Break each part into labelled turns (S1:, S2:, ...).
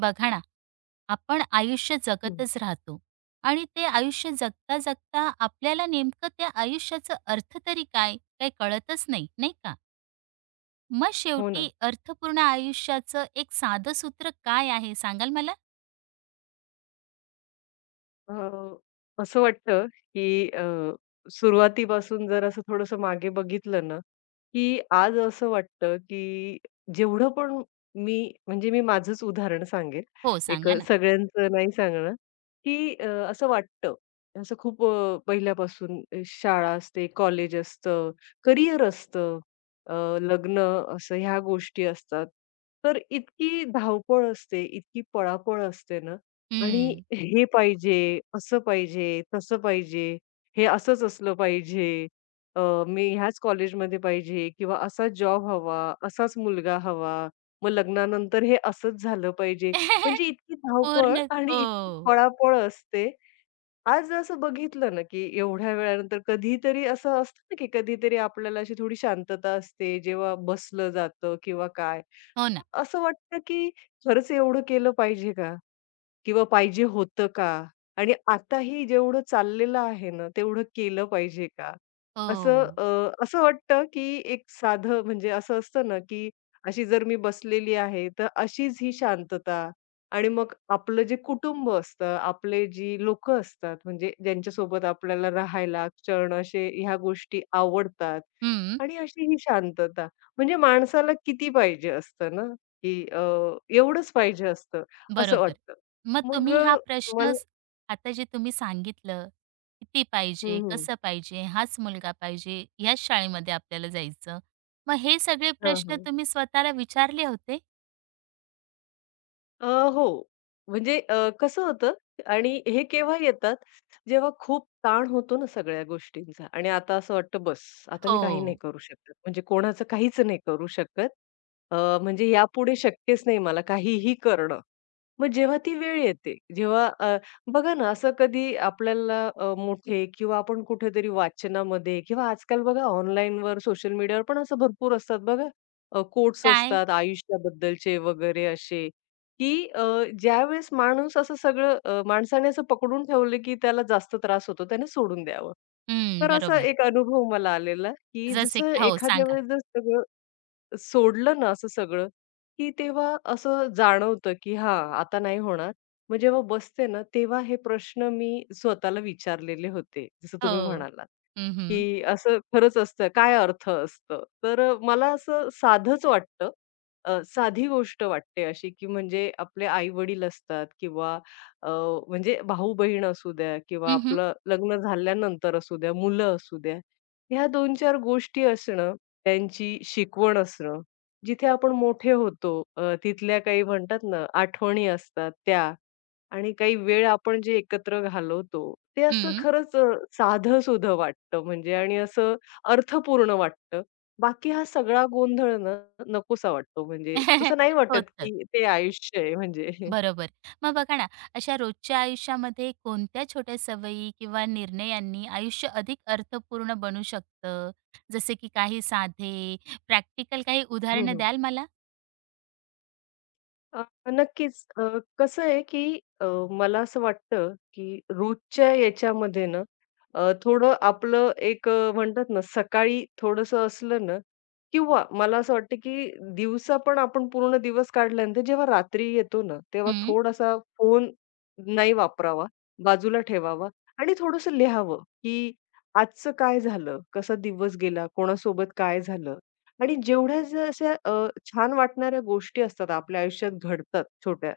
S1: बघा ना, आपण आयुष्य
S2: हं,
S1: जगतच राहतो आणि ते आयुष्य जगता जगता आपल्याला नेमकं त्या आयुष्याचा अर्थ तरी काय, काही कळतच नाही, नाही का? मग
S2: हो
S1: शेवटी
S2: ना.
S1: अर्थपूर्ण आयुष्याचं एक साधं सूत्र काय आहे सांगाल मला?
S2: अ, असं वाटतं, की सुरुवातीपासून जर असं थोडंसं मागे बघितलं ना, की आज असं वाटतं, की जेवढं पण मी मी माझंच उदाहरण सांगेल.
S1: हो,
S2: एक
S1: सांगा ना.
S2: सगळ्यांचं नाही सांगणार, की असं वाटतं, असं खूप पहिल्यापासून शाळा असते, कॉलेज असतं, करियर असतं, अ, लग्न असं ह्या गोष्टी असतात. तर इतकी धावपळ असते, इतकी पळापळ असते ना, आणि
S1: हं.
S2: हे पाहिजे, असं पाहिजे, तसं पाहिजे, हे असंच असलं पाहिजे, अ, मी ह्याच कॉलेजमध्ये पाहिजे किंवा असाच जॉब हवा, असाच मुलगा हवा, मग लग्नानंतर हे असंच झालं पाहिजे. म्हणजे इतकी धावपळ
S1: पूर्ण
S2: आणि
S1: हो.
S2: इतकी पळापळ असते. आज असं बघितलं ना, की एवढ्या वेळानंतर कधीतरी असं असतं ना, की कधीतरी आपल्याला अशी थोडी शांतता असते, जेव्हा बसलं जातं किंवा काय.
S1: हो ना.
S2: असं वाटतं, की खरंच एवढं केलं पाहिजे का? किंवा पाहिजे होतं का? आणि आताही जेवढं चाललेलं आहे ना, तेवढं केलं पाहिजे का?
S1: हो.
S2: असं वाटतं, की एक साधं म्हणजे असं असतं ना, की अशी जर मी बसलेली आहे, तर अशीच ही शांतता आणि मग आपलं जे कुटुंब असतं, आपले जी लोकं असतात, म्हणजे ज्यांच्यासोबत आपल्याला राहायला, क्षण असे ह्या गोष्टी आवडतात
S1: हं.
S2: आणि अशी ही शांतता. म्हणजे माणसाला किती पाहिजे असतं ना, की एवढंच पाहिजे असतं, असं
S1: बरोबर.
S2: वाटतं.
S1: मग
S2: मग
S1: तुम्ही हा
S2: मला
S1: प्रश्न स आता जे तुम्ही सांगितलं, किती पाहिजे,
S2: हं, हं.
S1: कसं पाहिजे, हाच मुलगा पाहिजे, ह्याच शाळेमध्ये आपल्याला जायचं. मग हे सगळे
S2: हां,
S1: प्रश्न
S2: हां.
S1: तुम्ही स्वतःला विचारले होते?
S2: अ, हो. म्हणजे कसं होतं आणि हे केव्हा येतात, जेव्हा खूप ताण होतो ना सगळ्या गोष्टींचा आणि आता असं वाटतं बस, आता मी काही नाही
S1: हो.
S2: करू शकत. म्हणजे कोणाचं काहीच नाही करू शकत. अ, म्हणजे यापुढे शक्यच नाही मला काहीही करणं. मग जेव्हा ती वेळ येते, बघा ना असं कधी आपल्याला मोठे किंवा आपण कुठेतरी वाचनामध्ये किंवा आजकाल बघा ऑनलाईनवर, सोशल मीडियावर पण असं भरपूर असतात बघा. कोट्स
S1: काय?
S2: असतात आयुष्याबद्दलचे वगैरे असे. की अ, ज्यावेळेस माणूस असं सगळं अ, माणसाने असं पकडून ठेवलं, की त्याला जास्त त्रास होतो, त्याने सोडून द्यावं.
S1: हं,
S2: तर असा
S1: बरोबर.
S2: एक अनुभव मला आलेला, की
S1: जसे
S2: जसं
S1: की हो,
S2: एखाद्या
S1: सांगा.
S2: वेळेस जर सगळं सोडलं ना असं सगळं, की तेव्हा असं जाणवतं, की हां, आता नाही होणार. मग जेव्हा बसते ना, तेव्हा हे प्रश्न मी स्वतःला विचारलेले होते, जसं तुम्ही
S1: हो.
S2: म्हणालात,
S1: हं, हं.
S2: की असं खरंच असतं, काय अर्थ असतं? तर मला असं साधंच वाटतं. साधी गोष्ट वाटते अशी, की म्हणजे आपले आई-वडील असतात किंवा अ, म्हणजे भाऊ-बहीण असू द्या किंवा
S1: हं, हं.
S2: आपलं लग्न झाल्यानंतर असू द्या, मुलं असू द्या, ह्या 2-4 गोष्टी असणं, त्यांची शिकवण असणं. जिथे आपण मोठे होतो, तिथल्या काही म्हणतात ना, आठवणी असतात त्या आणि काही वेळ आपण जे एकत्र घालवतो, ते असं
S1: हं.
S2: खरंच साधंसुधं वाटतं म्हणजे आणि असं अर्थपूर्ण वाटतं. बाकी हा सगळा गोंधळ ना, नकोसा वाटतो म्हणजे असं नाही वाटत, की ते आयुष्य आहे म्हणजे.
S1: बरोबर. मग बघा ना, अशा रोजच्या आयुष्यामध्ये कोणत्या छोट्या सवयी किंवा निर्णयांनी आयुष्य अधिक अर्थपूर्ण बनू शकतं? जसे की काही साधे, प्रॅक्टिकल काही उदाहरणं द्याल मला?
S2: अ, नक्कीच. कसं आहे, की मला असं वाटतं, की रोजच्या याच्यामध्ये ना, थोडं आपलं एक म्हणतात ना, सकाळी थोडंसं असलं ना किंवा मला असं वाटतं, की दिवसा पण आपण पूर्ण दिवस काढल्यानंतर जेव्हा रात्री येतो ना, तेव्हा
S1: हं.
S2: थोडासा फोन नाही वापरावा, बाजूला ठेवावा आणि थोडंसं लिहावं, की आजचं काय झालं? कसा दिवस गेला? कोणासोबत काय झालं? आणि जेवढ्या ज्या अशा छान वाटणाऱ्या गोष्टी असतात आपल्या आयुष्यात घडतात छोट्या,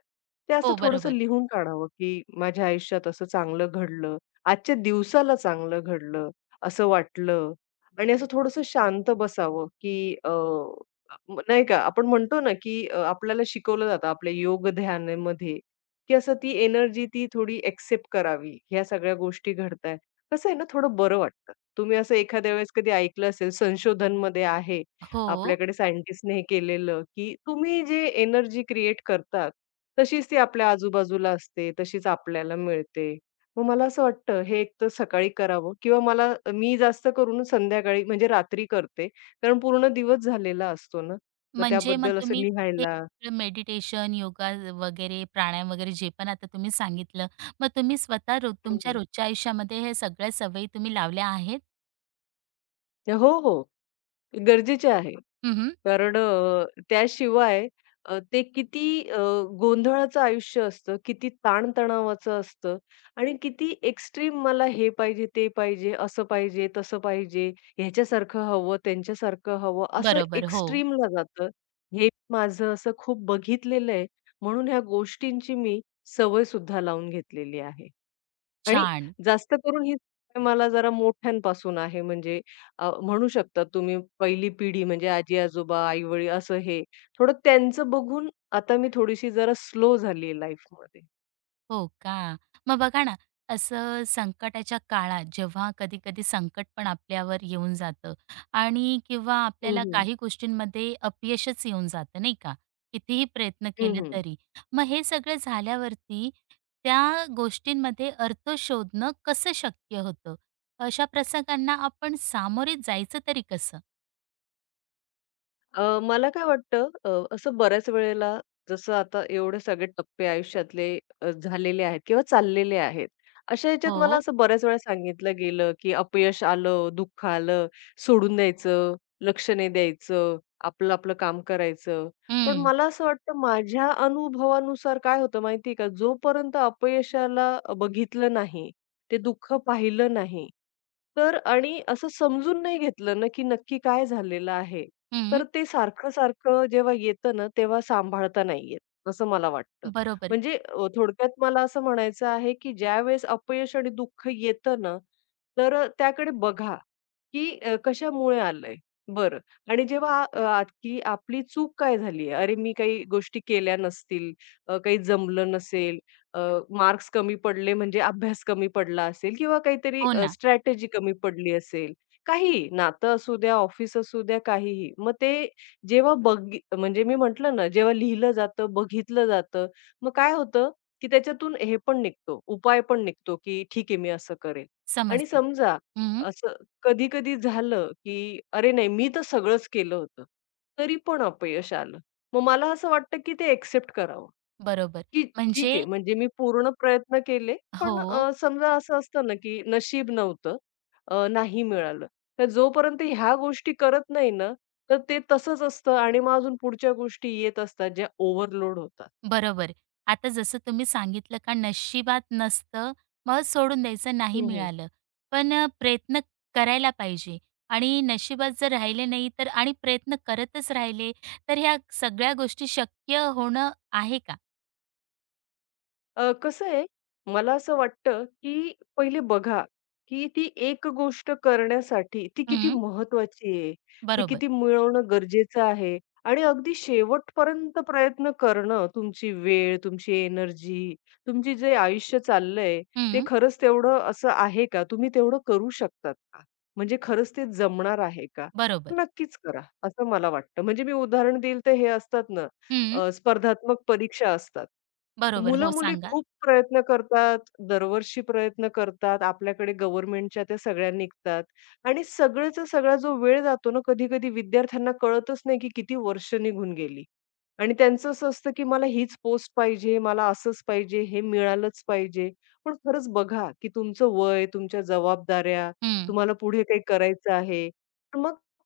S2: ते असं
S1: हो,
S2: थोडंसं
S1: बरोबर.
S2: लिहून काढावं, की माझ्या आयुष्यात असं चांगलं घडलं, आजच्या दिवसाला चांगलं घडलं, असं वाटलं आणि असं थोडंसं शांत बसावं, की नाही का आपण म्हणतो ना, की आपल्याला शिकवलं जातं आपल्या योग ध्यानामध्ये, की असं ती एनर्जी ती थोडी एक्सेप्ट करावी. ह्या सगळ्या गोष्टी घडताय. कसं आहे ना, थोडं बरं वाटतं. तुम्ही असं एखाद्या वेळेस कधी ऐकलं असेल संशोधनमध्ये आहे,
S1: हो,
S2: आपल्याकडे सायंटिस्टने हे केलेलं, की तुम्ही जे एनर्जी क्रिएट करतात, तशीच ती आपल्या आजूबाजूला असते, तशीच आपल्याला मिळते. मग मला असं वाटतं हे एक तर सकाळी करावं किंवा मला मी जास्त करून संध्याकाळी म्हणजे रात्री करते. कारण पूर्ण दिवस झालेला असतो ना. मग
S1: म्हणजे मग
S2: त्याबद्दल असं
S1: तुम्ही हे
S2: लिहायला
S1: मेडिटेशन, योगा वगैरे, प्राणायाम वगैरे जे पण आता तुम्ही सांगितलं, मग तुम्ही स्वतः रोज तुमच्या
S2: हं,
S1: रोजच्या आयुष्यामध्ये हे सगळ्या सवयी तुम्ही लावल्या आहेत?
S2: हो, हो. गरजेचे आहे.
S1: हं, हं.
S2: कारण त्याशिवाय ते किती अ, गोंधळाचं आयुष्य असतं, किती ताणतणावाचं असतं आणि किती एक्स्ट्रीम मला हे पाहिजे, ते पाहिजे, असं पाहिजे, तसं पाहिजे, ह्याच्यासारखं हवं, त्यांच्यासारखं हवं, असं
S1: बरोबर. हो,
S2: एक्स्ट्रीमला जातं. हे माझं असं खूप बघितलेलं आहे. म्हणून ह्या गोष्टींची मी सवयसुद्धा लावून घेतलेली आहे. आणि
S1: छान.
S2: जास्त करून ही सवय मला जरा मोठ्यांपासून आहे म्हणजे म्हणू शकता तुम्ही पहिली पिढी म्हणजे आजी-आजोबा, आई-वडील असं हे थोडं त्यांचं बघून आता मी थोडीशी जरा स्लो झाली आहे लाईफमध्ये.
S1: हो का? मग बघा ना, असं संकटाच्या काळात जेव्हा कधी-कधी संकट पण आपल्यावर येऊन जातं आणि किंवा
S2: हं,
S1: आपल्याला
S2: हं.
S1: काही गोष्टींमध्ये अपयशच येऊन जातं, नाही का? कितीही प्रयत्न केले
S2: हं,
S1: तरी. मग हे सगळं झाल्यावरती त्या गोष्टींमध्ये अर्थ शोधणं कसं शक्य होतं? अशा प्रसंगांना आपण सामोरे जायचं तरी कसं?
S2: मला काय वाटतं, असं बऱ्याच वेळेला जसं आता एवढे सगळे टप्पे आयुष्यातले झालेले आहेत किंवा चाललेले आहेत. अशा ह्याच्यात मला
S1: हो.
S2: असं बऱ्याच वेळा सांगितलं गेलं, की अपयश आलं, दुःख आलं, सोडून द्यायचं, लक्ष नाही द्यायचं, आपलं आपलं काम करायचं. पण
S1: हं,
S2: मला असं वाटतं माझ्या अनुभवानुसार काय होतं माहिती का? जोपर्यंत अपयशाला बघितलं नाही, ते दुःख पाहिलं नाही, तर आणि असं समजून नाही घेतलं ना, की नक्की काय झालेलं आहे.
S1: हं.
S2: तर ते सारखं-सारखं जेव्हा येतं ना, तेव्हा सांभाळता नाही येत, असं मला वाटतं.
S1: बरोबर.
S2: म्हणजे थोडक्यात मला असं म्हणायचं आहे, की ज्यावेळेस अपयश आणि दुःख येतं ना, तर त्याकडे बघा, की कशामुळे आलंय? बरं आणि की आपली चूक काय झाली आहे? अरे, मी काही गोष्टी केल्या नसतील, काही जमलं नसेल, अ, मार्क्स कमी पडले म्हणजे अभ्यास कमी पडला असेल किंवा काहीतरी
S1: हो ना,
S2: स्ट्रॅटेजी कमी पडली असेल. काही नातं असू द्या, ऑफिस असू द्या, काहीही. मग ते जेव्हा बघी म्हणजे मी म्हटलं ना, जेव्हा लिहिलं जातं, बघितलं जातं, मग काय होतं, की त्याच्यातून हे पण निघतो, उपाय पण निघतो, की ठीक आहे, मी असं करेल. आणि
S1: समजले.
S2: समजा
S1: हं,
S2: असं कधी-कधी झालं, की "अरे नाही, मी तर सगळंच केलं होतं." तरी पण अपयश आलं. मग मला असं वाटतं, की ते एक्सेप्ट करावं.
S1: बरोबर.
S2: की
S1: म्हणजे
S2: ठीक आहे, म्हणजे मी पूर्ण प्रयत्न केले, पण
S1: हो.
S2: समजा असं असतं ना, की नशीब नव्हतं, नाही मिळालं. तर जोपर्यंत ह्या गोष्टी करत नाही ना, तर ते तसंच असतं आणि मग अजून पुढच्या गोष्टी येत असतात, ज्या ओव्हरलोड होतात.
S1: बरोबर. आता जसं तुम्ही सांगितलं का नशिबात नसतं, मग सोडून द्यायचं, नाही मिळालं. पण प्रयत्न करायला पाहिजे आणि नशिबात जर राहिले नाही तर आणि प्रयत्न करतच राहिले, तर ह्या सगळ्या गोष्टी शक्य होणं आहे का?
S2: कसं आहे, मला असं वाटतं, की पहिले बघा, की ती एक गोष्ट करण्यासाठी ती किती
S1: हं,
S2: महत्त्वाची आहे, ती
S1: बरोबर.
S2: किती मिळवणं गरजेचं आहे आणि अगदी शेवटपर्यंत प्रयत्न करणं, तुमची वेळ, तुमची एनर्जी, तुमची जे आयुष्य चाललंय, ते
S1: हं,
S2: खरंच तेवढं असं आहे का? तुम्ही तेवढं करू शकतात का? म्हणजे खरंच ते जमणार आहे का?
S1: बरोबर.
S2: नक्कीच करा, असं मला वाटतं. म्हणजे मी उदाहरण देईल, तर हे असतात ना
S1: हं,
S2: स्पर्धात्मक परीक्षा असतात.
S1: बरोबर. हो,
S2: मुलं-मुली
S1: सांगा.
S2: खूप प्रयत्न करतात, दरवर्षी प्रयत्न करतात. आपल्याकडे गव्हर्नमेंटच्या त्या सगळ्या निघतात आणि सगळ्याचा सगळा जो वेळ जातो ना, कधी-कधी विद्यार्थ्यांना कळतच नाही, की किती वर्ष निघून गेली. आणि त्यांचं असं असतं, की मला हीच पोस्ट पाहिजे, मला असंच पाहिजे, हे मिळालंच पाहिजे. पण खरंच बघा, की तुमचं वय, तुमच्या जबाबदाऱ्या,
S1: हं.
S2: तुम्हाला पुढे काही करायचं आहे.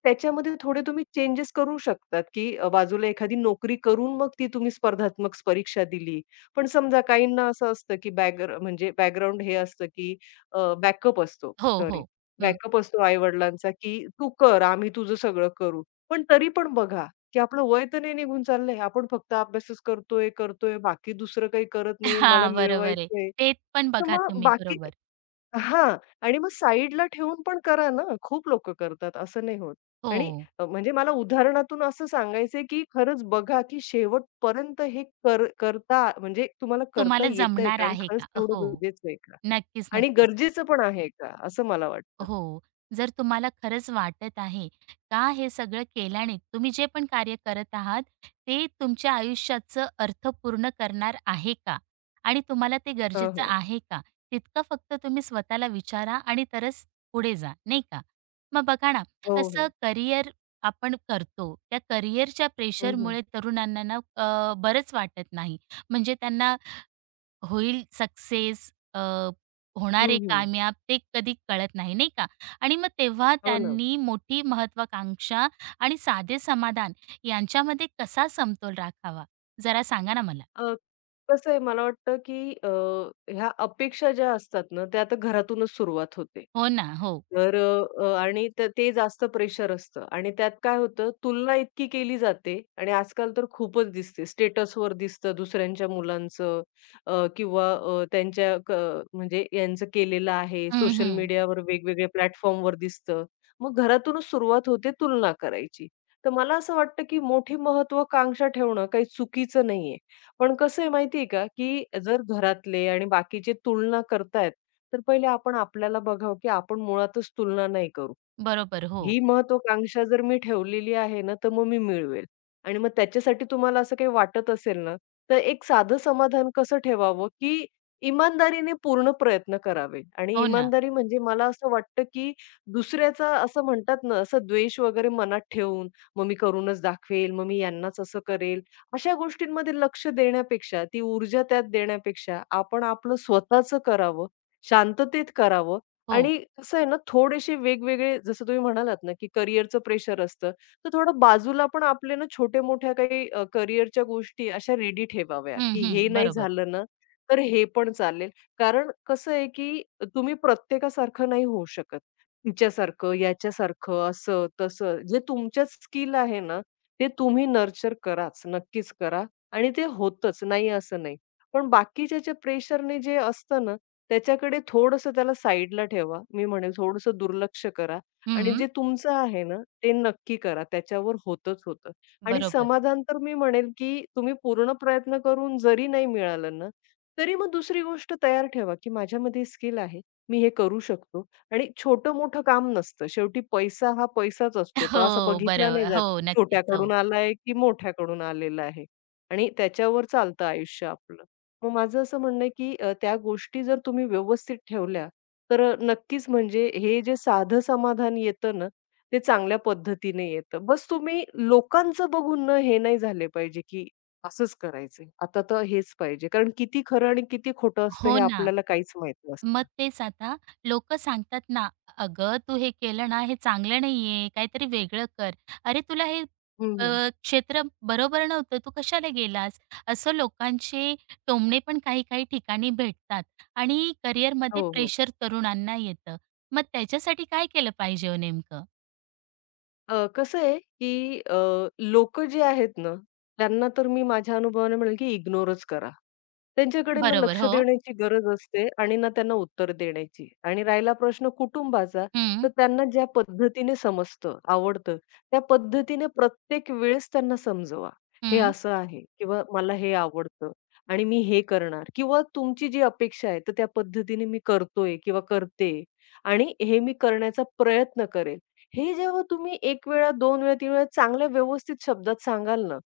S2: त्याच्यामध्ये थोडे तुम्ही चेंजेस करू शकतात, की बाजूला एखादी नोकरी करून मग ती तुम्ही स्पर्धात्मक परीक्षा दिली. पण समजा काहींना असं असतं, की बॅकग्राऊंड हे असतं, की बॅकअप असतो
S1: हो,
S2: सॉरी,
S1: हो. हं.
S2: बॅकअप असतो आई-वडिलांचा, की "तू कर, आम्ही तुझं सगळं करू." पण तरी पण बघा, की आपलं वय तर नाही निघून चाललंय. आपण फक्त अभ्यासच करतोय, करतोय. बाकी दुसरं काही करत नाही. मला
S1: हां, बरोबर आहे.
S2: मिळवायचंय.
S1: ते पण
S2: तर
S1: बघा
S2: मग
S1: तुम्ही.
S2: बाकी
S1: बरोबर.
S2: हां. आणि मग साइडला ठेवून पण करा ना. खूप लोकं करतात, असं नाही होत. आणि
S1: हो.
S2: म्हणजे मला उदाहरणातून असं सांगायचंय, की खरंच बघा, की शेवटपर्यंत हे कर करता म्हणजे तुम्हाला करता
S1: तुम्हाला
S2: येतंय
S1: जमणार
S2: का? आणि
S1: आहे
S2: खरंच
S1: का?
S2: तेवढं
S1: हो.
S2: गरजेचं आहे का?
S1: नक्कीच,
S2: आणि
S1: नक्कीच.
S2: गरजेचं पण आहे का? असं मला वाटतं.
S1: हो. जर तुम्हाला खरंच वाटत आहे का हे सगळं केल्याने तुम्ही जे पण कार्य करत आहात, ते तुमच्या आयुष्याचं अर्थपूर्ण करणार आहे का? आणि तुम्हाला ते
S2: हं,
S1: गरजेचं
S2: हं.
S1: आहे का? तितकं फक्त तुम्ही स्वतःला विचारा आणि तरच पुढे जा, नाही का? मग बघा ना,
S2: हो, हो.
S1: असं करिअर आपण करतो. त्या करिअरच्या
S2: हं, हं.
S1: प्रेशरमुळे तरुणांना ना बरंच वाटत नाही. म्हणजे त्यांना होईल सक्सेस, होणार
S2: हं,
S1: आहे
S2: हं.
S1: कामयाब ते कधी कळत नाही, नाही का? आणि मग तेव्हा
S2: हो ना.
S1: त्यांनी मोठी महत्त्वाकांक्षा आणि साधे समाधान यांच्यामध्ये कसा समतोल राखावा? जरा सांगा ना मला?
S2: अ, कसं आहे मला वाटतं, की ह्या अपेक्षा ज्या असतात ना, त्या आता घरातूनच सुरुवात होते.
S1: हो ना, हो.
S2: तर आणि ते जास्त प्रेशर असतं आणि त्यात काय होतं, तुलना इतकी केली जाते आणि आजकाल तर खूपच दिसते. स्टेटसवर दिसतं दुसऱ्यांच्या मुलांचं किंवा त्यांच्या क म्हणजे यांचं केलेलं आहे.
S1: हं,
S2: सोशल
S1: हं.
S2: मीडियावर वेगवेगळ्या प्लॅटफॉर्मवर दिसतं. मग घरातूनच सुरुवात होते तुलना करायची. तर मला असं वाटतं, की मोठी महत्त्वाकांक्षा ठेवणं काही चुकीचं नाहीये. पण कसं आहे माहिती का, की जर घरातले आणि बाकीचे तुलना करतायत, तर पहिले आपण आपल्याला बघावं, की आपण मुळातच तुलना नाही करू.
S1: बरोबर. हो.
S2: ही महत्त्वाकांक्षा जर मी ठेवलेली आहे ना, तर मग मी मिळवेल. आणि मग त्याच्यासाठी तुम्हाला असं काही वाटत असेल ना, तर एक साधं समाधान कसं ठेवावं, की इमानदारीने पूर्ण प्रयत्न करावे. आणि
S1: हो ना.
S2: इमानदारी म्हणजे मला असं वाटतं, की दुसऱ्याचा असं म्हणतात ना, असं द्वेष वगैरे मनात ठेवून, मग मी करूनच दाखवेल, मग मी यांनाच असं करेल, अशा गोष्टींमध्ये लक्ष देण्यापेक्षा, ती ऊर्जा त्यात देण्यापेक्षा आपण आपलं स्वतःचं करावं, शांततेत करावं
S1: हो.
S2: आणि कसं आहे ना, थोडेसे वेगवेगळे जसं तुम्ही म्हणालात ना, की करिअरचं प्रेशर असतं. तर थोडं बाजूला पण आपले ना छोट्या-मोठ्या काही करिअरच्या गोष्टी अशा रेडी ठेवाव्या,
S1: हं,
S2: की
S1: हं.
S2: हे नाही
S1: बरोबर.
S2: झालं ना, तर हे पण चालेल. कारण कसं आहे, की तुम्ही प्रत्येकासारखं नाही होऊ शकत. तिच्यासारखं, याच्यासारखं, असं, तसं. जे तुमच्यात स्किल आहे ना, ते तुम्ही नर्चर कराच, नक्कीच करा आणि ते होतच, नाही असं नाही. पण बाकीच्या ज्या प्रेशरने जे असतं ना, त्याच्याकडे थोडंसं त्याला साईडला ठेवा. मी म्हणेल थोडंसं दुर्लक्ष करा आणि
S1: हं.
S2: जे तुमचं आहे ना, ते नक्की करा. त्याच्यावर होतंच होतं. आणि
S1: बरोबर.
S2: समाधान तर मी म्हणेल, की तुम्ही पूर्ण प्रयत्न करून जरी नाही मिळालं ना, तरी मग दुसरी गोष्ट तयार ठेवा, की माझ्यामध्ये स्किल आहे. मी हे करू शकतो आणि छोटं-मोठं काम नसतं. शेवटी पैसा हा पैसाच असतो. तो असा
S1: हो,
S2: बघितला नाही
S1: बरोबर.
S2: जात,
S1: हो,
S2: की
S1: नक्कीच.
S2: छोट्याकडून
S1: हो.
S2: आलाय, की मोठ्याकडून आलेला आहे. आणि त्याच्यावर चालतं आयुष्य आपलं. मग माझं असं म्हणणं आहे, की त्या गोष्टी जर तुम्ही व्यवस्थित ठेवल्या, तर नक्कीच म्हणजे हे जे साधं समाधान येतं ना, ते चांगल्या पद्धतीने येतं. बस तुम्ही लोकांचं बघून ना हे नाही झाले पाहिजे, की असंच करायचंय. आता तर हेच पाहिजे. कारण किती खरं आणि किती खोटं असतं हे
S1: हो ना.
S2: आपल्याला काहीच माहीत नसतं.
S1: मग तेच आता लोकं सांगतात ना, "अगं, तू हे केलं ना, हे चांगलं नाहीये, काहीतरी वेगळं कर. अरे, तुला हे
S2: हं,
S1: अ,
S2: हं.
S1: क्षेत्र बरोबर नव्हतं, तू कशाला गेलास?" असं लोकांचे टोमणे पण काही-काही ठिकाणी भेटतात आणि करिअरमध्ये
S2: हो, हो.
S1: प्रेशर तरुणांना येतं. मग त्याच्यासाठी काय केलं पाहिजे हो नेमकं?
S2: कसं आहे, की लोकं जे आहेत ना, त्यांना तर मी माझ्या अनुभवाने म्हणेल, की इग्नोरच करा. त्यांच्याकडे ना
S1: बरोबर,
S2: लक्ष
S1: हो.
S2: देण्याची गरज असते आणि ना त्यांना उत्तर देण्याची. आणि राहिला प्रश्न कुटुंबाचा,
S1: हं,
S2: तर त्यांना ज्या पद्धतीने समजतं, आवडतं, त्या पद्धतीने प्रत्येक वेळेस त्यांना समजवा. हे
S1: हं.
S2: असं आहे किंवा मला हे आवडतं आणि मी हे करणार किंवा तुमची जी अपेक्षा आहे, तर त्या पद्धतीने मी करतोय किंवा करते. आणि हे मी करण्याचा प्रयत्न करेल. हे जेव्हा तुम्ही एक वेळा, 2 वेळा, 3 वेळा चांगल्या व्यवस्थित शब्दात सांगाल ना,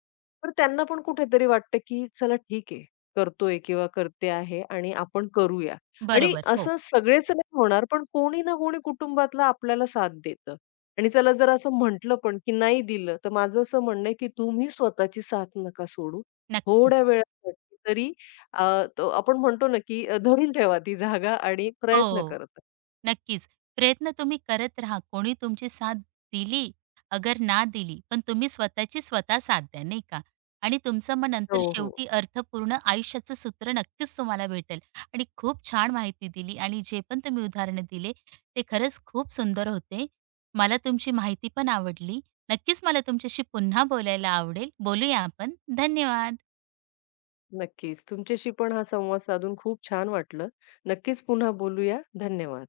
S2: तर त्यांना पण कुठेतरी वाटतं, की चला ठीक आहे, करतोय किंवा करते आहे आणि आपण करूया. आणि
S1: बरोबर, हो.
S2: असं सगळेच नाही होणार, पण कोणी ना कोणी कुटुंबातला आपल्याला साथ देतं. आणि चला जर असं म्हटलं पण, की नाही दिलं, तर माझं असं म्हणणं आहे, की तुम्ही स्वतःची साथ नका सोडू. थोड्या
S1: नक्कीच.
S2: वेळासाठी तरी अ, तो आपण म्हणतो ना, की धरून ठेवा ती जागा आणि प्रयत्न
S1: हो.
S2: करत
S1: नक्कीच. प्रयत्न तुम्ही करत राहा. कोणी तुमची साथ दिली, अगर ना दिली, पण तुम्ही स्वतःची स्वतः साथ द्या, नाही का? आणि तुमचं मग नंतर
S2: हो, हो.
S1: शेवटी अर्थपूर्ण आयुष्याचं सूत्र नक्कीच तुम्हाला भेटेल. आणि खूप छान माहिती दिली आणि जे पण तुम्ही उदाहरणं दिले, ते खरंच खूप सुंदर होते. मला तुमची माहिती पण आवडली. नक्कीच मला तुमच्याशी पुन्हा बोलायला आवडेल. बोलूया आपण. धन्यवाद.
S2: नक्कीच. तुमच्याशी पण हा संवाद साधून खूप छान वाटलं. नक्कीच पुन्हा बोलूया. धन्यवाद.